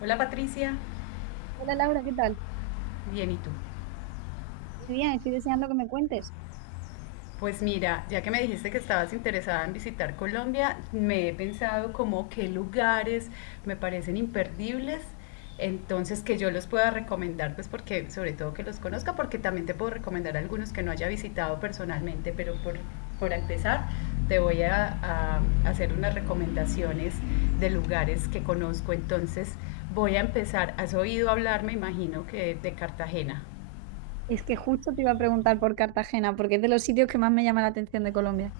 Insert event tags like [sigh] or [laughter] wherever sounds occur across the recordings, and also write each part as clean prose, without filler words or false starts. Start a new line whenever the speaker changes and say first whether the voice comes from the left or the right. left: Hola Patricia,
right: Hola Laura, ¿qué tal?
left: bien y tú.
right: Muy bien, estoy deseando que me cuentes.
left: Pues mira, ya que me dijiste que estabas interesada en visitar Colombia, me he pensado como qué lugares me parecen imperdibles, entonces que yo los pueda recomendar, pues porque sobre todo que los conozca, porque también te puedo recomendar algunos que no haya visitado personalmente, por empezar te voy a hacer unas recomendaciones de lugares que conozco, entonces voy a empezar, has oído hablar, me imagino que de Cartagena.
right: Es que justo te iba a preguntar por Cartagena, porque es de los sitios que más me llama la atención de Colombia.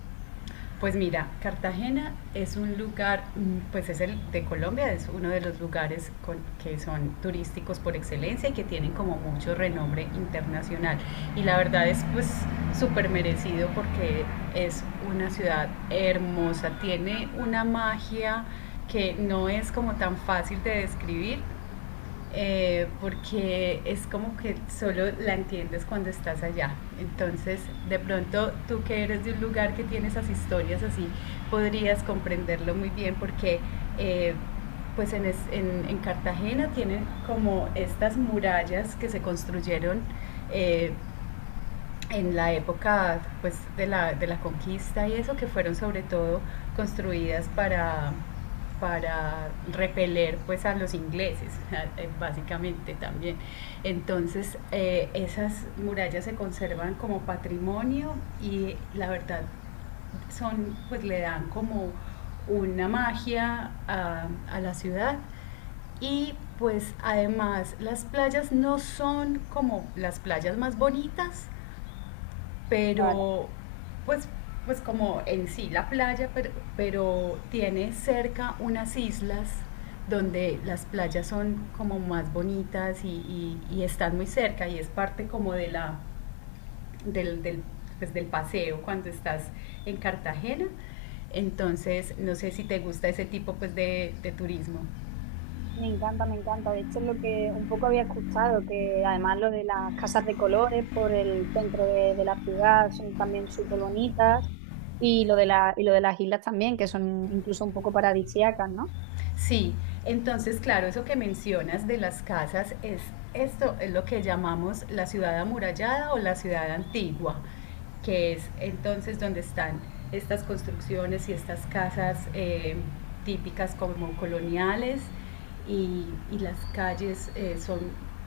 left: Pues mira, Cartagena es un lugar, pues es el de Colombia, es uno de los que son turísticos por excelencia y que tienen como mucho renombre internacional. Y la verdad es pues súper merecido porque es una ciudad hermosa, tiene una magia que no es como tan fácil de describir porque es como que solo la entiendes cuando estás allá. Entonces, de pronto, tú que eres de un lugar que tiene esas historias así, podrías comprenderlo muy bien eh, pues en Cartagena tienen como estas murallas que se construyeron eh, en la época de la conquista y eso, que fueron sobre todo construidas para repeler pues, a los ingleses, [laughs] básicamente también. Entonces, esas murallas se conservan como patrimonio y la verdad son, pues le dan como una magia a la ciudad. Y pues además las playas no son como las playas más bonitas,
right: Vale.
left: pero pues, pues como en sí la playa, pero tiene cerca unas islas donde las playas son como más bonitas y están muy cerca y es parte como de del, del, pues, del paseo cuando estás en Cartagena. Entonces, no sé si te gusta ese tipo de turismo.
right: Me encanta, me encanta. De hecho, es lo que un poco había escuchado, que además lo de las casas de colores por el centro de la ciudad son también súper bonitas y lo de la, y lo de las islas también, que son incluso un poco paradisíacas, ¿no?
left: Sí, entonces, claro, eso que mencionas de las casas es esto es lo que llamamos la ciudad amurallada o la ciudad antigua, que es entonces donde están estas construcciones y estas casas típicas como coloniales y, y las calles son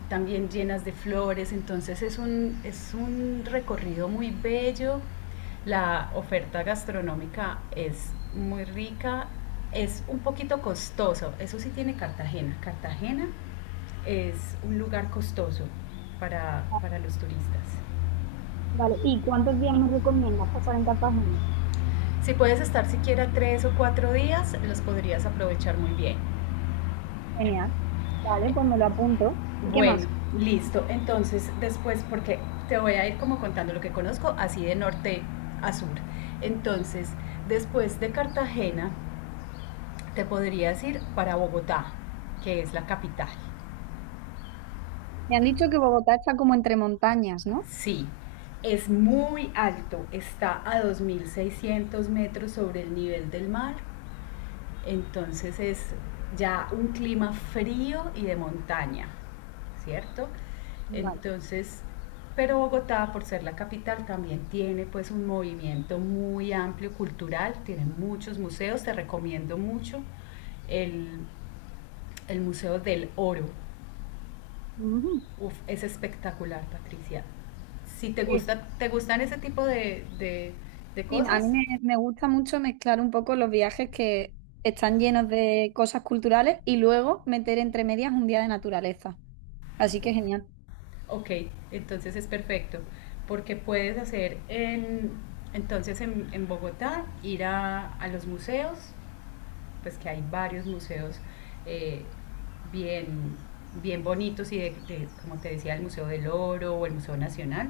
left: también llenas de flores, entonces es un recorrido muy bello. La oferta gastronómica es muy rica, es un poquito costoso, eso sí tiene Cartagena. Cartagena es un lugar costoso
right: Ah,
left: para los turistas.
right: vale, ¿y cuántos días me recomiendas pasar en Cartagena?
left: Si puedes estar siquiera 3 o 4 días, los podrías aprovechar muy bien.
right: Genial. Vale, pues me lo apunto. ¿Y qué
left: Bueno,
right: más?
left: listo. Entonces, después, porque te voy a ir como contando lo que conozco, así de norte a sur. Entonces, después de Cartagena, te podrías ir para Bogotá, que es la capital.
right: Me han dicho que Bogotá está como entre montañas, ¿no?
left: Sí, es muy alto, está a 2.600 metros sobre el nivel del mar, entonces es ya un clima frío y de montaña, ¿cierto?
right: Vale.
left: Entonces, pero Bogotá, por ser la capital, también tiene pues un movimiento muy amplio cultural, tiene muchos museos, te recomiendo mucho el, el Museo del Oro.
right: Ujú.
left: Uf, es espectacular, Patricia. Si te
right: Sí,
left: gusta, te gustan ese tipo de
right: sí, a
left: cosas,
right: mí me gusta mucho mezclar un poco los viajes que están llenos de cosas culturales y luego meter entre medias un día de naturaleza. Así que genial.
left: ok, entonces es perfecto. Porque puedes hacer en Bogotá, ir a los museos, pues que hay varios museos eh, bien, bien bonitos y como te decía, el Museo del Oro o el Museo Nacional.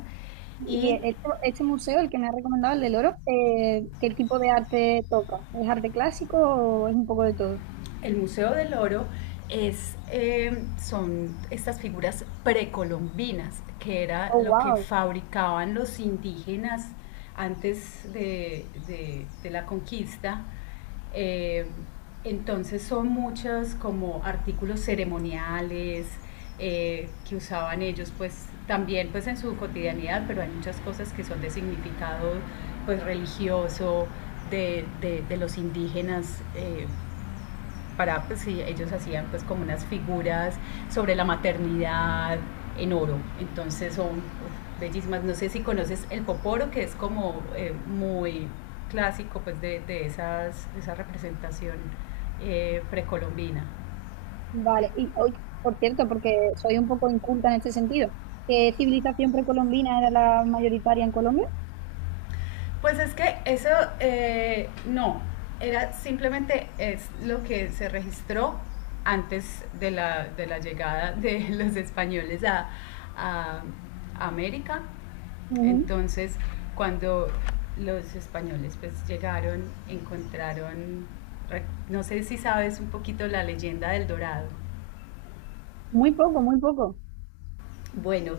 right: Y
left: Y
right: este museo, el que me ha recomendado, el del Oro, ¿qué tipo de arte toca? ¿Es arte clásico o es un poco de todo?
left: El Museo del Oro es, son estas figuras precolombinas, que era
right: Oh,
left: lo que
right: wow.
left: fabricaban los indígenas antes de la conquista. Eh, entonces son muchos como artículos ceremoniales que usaban ellos pues también pues en su cotidianidad, pero hay muchas cosas que son de significado pues religioso de los indígenas, para, pues sí, ellos hacían pues como unas figuras sobre la maternidad en oro. Entonces son uf, bellísimas. No sé si conoces el poporo, que es como muy clásico pues de esa representación precolombina.
right: Vale. Y hoy, por cierto, porque soy un poco inculta en este sentido, ¿qué civilización precolombina era la mayoritaria en Colombia?
left: Pues es que eso no, era simplemente es lo que se registró antes de de la llegada de [laughs] los españoles a América.
right: Ujú.
left: Entonces, cuando los españoles pues llegaron, encontraron, no sé si sabes un poquito la leyenda del dorado.
right: Muy poco, muy poco.
left: Bueno,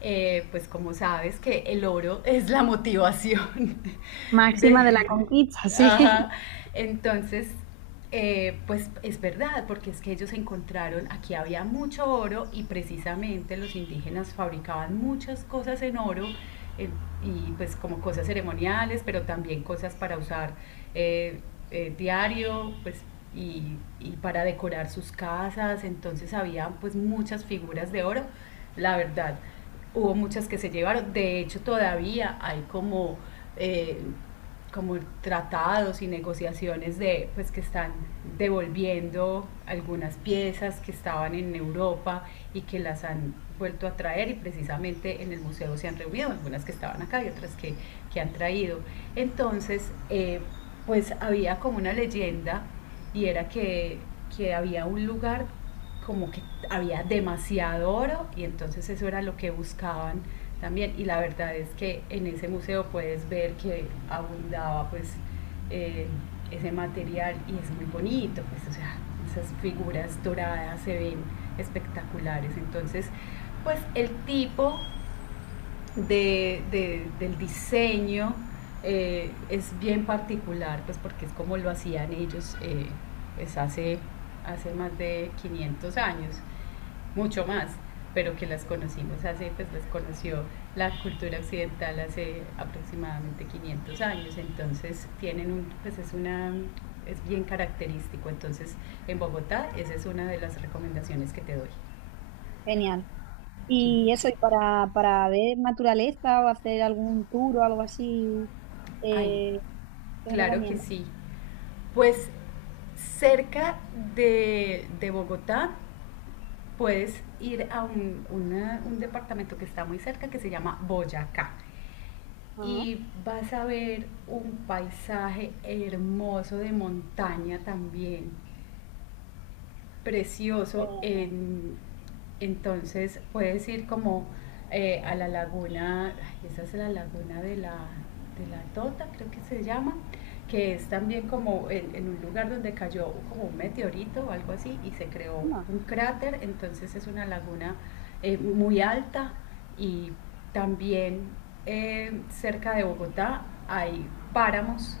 left: pues como sabes que el oro [laughs] es la motivación [laughs]
right: Máxima de la
left: de...
right: conquista, sí.
left: Ajá. Entonces, pues es verdad, porque es que ellos encontraron, aquí había mucho oro y precisamente los indígenas fabricaban muchas cosas en oro. eh, y pues como cosas ceremoniales, pero también cosas para usar eh, diario, pues y, y para decorar sus casas, entonces había pues muchas figuras de oro la verdad. Hubo muchas que se llevaron, de hecho todavía hay eh, como tratados y negociaciones de, pues que están devolviendo algunas piezas que estaban en Europa y que las han vuelto a traer y precisamente en el museo se han reunido algunas que estaban acá y otras que han traído. Entonces, pues había como una leyenda y era que había un lugar como que había demasiado oro y entonces eso era lo que buscaban también. Y la verdad es que en ese museo puedes ver que abundaba pues eh, ese material y es muy bonito, pues o sea, esas figuras doradas se ven espectaculares. Entonces, pues el tipo del diseño es bien particular, pues porque es como lo hacían ellos pues hace, hace más de 500 años mucho más, pero que las conocimos hace, pues las conoció la cultura occidental hace aproximadamente 500 años, entonces tienen un, pues es una, es bien característico, entonces en Bogotá esa es una de las recomendaciones que te doy.
right: [laughs] Genial. Y eso, y para ver naturaleza o hacer algún tour o algo así,
left: Ay,
right: eh, ¿qué me
left: claro que
right: recomiendas?
left: sí, pues cerca de Bogotá puedes ir a un departamento que está muy cerca que se llama Boyacá.
right: Ajá.
left: Y vas a ver un paisaje hermoso de montaña también precioso.
right: Eh,
left: Entonces puedes ir como a la laguna, ay, esa es la laguna de de la Tota, creo que se llama, que es también como en un lugar donde cayó como un meteorito o algo así y se creó
right: ah,
left: un cráter. Entonces es una laguna muy alta y también cerca de Bogotá hay páramos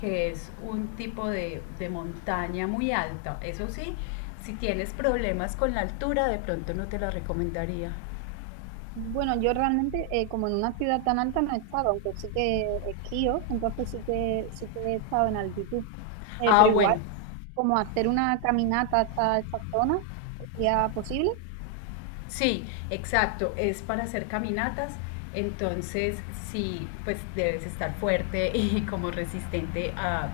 left: que es un tipo de montaña muy alta. Eso sí, si tienes problemas con la altura, de pronto no te la recomendaría.
right: Bueno, yo realmente, como en una ciudad tan alta no he estado, aunque sí que esquío, entonces sí que he estado en altitud.
left: Ah,
right: Pero
left: bueno,
right: igual, como hacer una caminata hasta esta zona sería posible,
left: sí, exacto, es para hacer caminatas. Entonces, sí, pues debes estar fuerte [laughs] y como resistente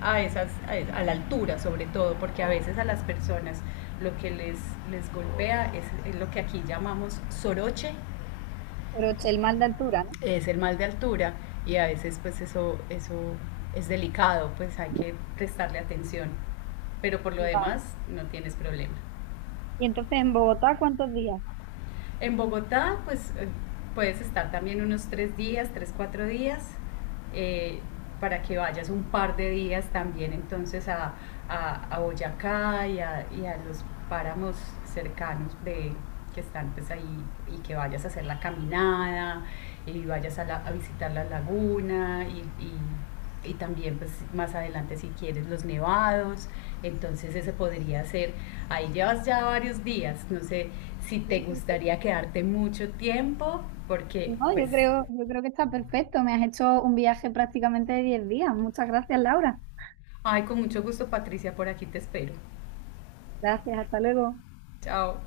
left: a esas, a, es- a la altura sobre todo, porque a veces a las personas lo que les golpea es lo que aquí llamamos soroche,
right: pero es el mal de altura, ¿no?
left: es el mal de altura y a veces pues eso es delicado, pues hay que prestarle atención, pero por lo
right: Vale.
left: demás no tienes problema.
right: Y entonces, ¿en Bogotá cuántos días?
left: En Bogotá pues puedes estar también unos 3 días, 4 días, eh, para que vayas un par de días también entonces a Boyacá y a los páramos cercanos de, que están pues ahí y que vayas a hacer la caminada y vayas a visitar la laguna y también pues más adelante si quieres los nevados, entonces ese podría ser, ahí llevas ya varios días, no sé si te
right: No,
left: gustaría quedarte mucho tiempo, porque pues,
right: yo creo que está perfecto. Me has hecho un viaje prácticamente de 10 días. Muchas gracias, Laura.
left: ay, con mucho gusto Patricia, por aquí te espero.
right: Gracias, hasta luego.
left: Chao.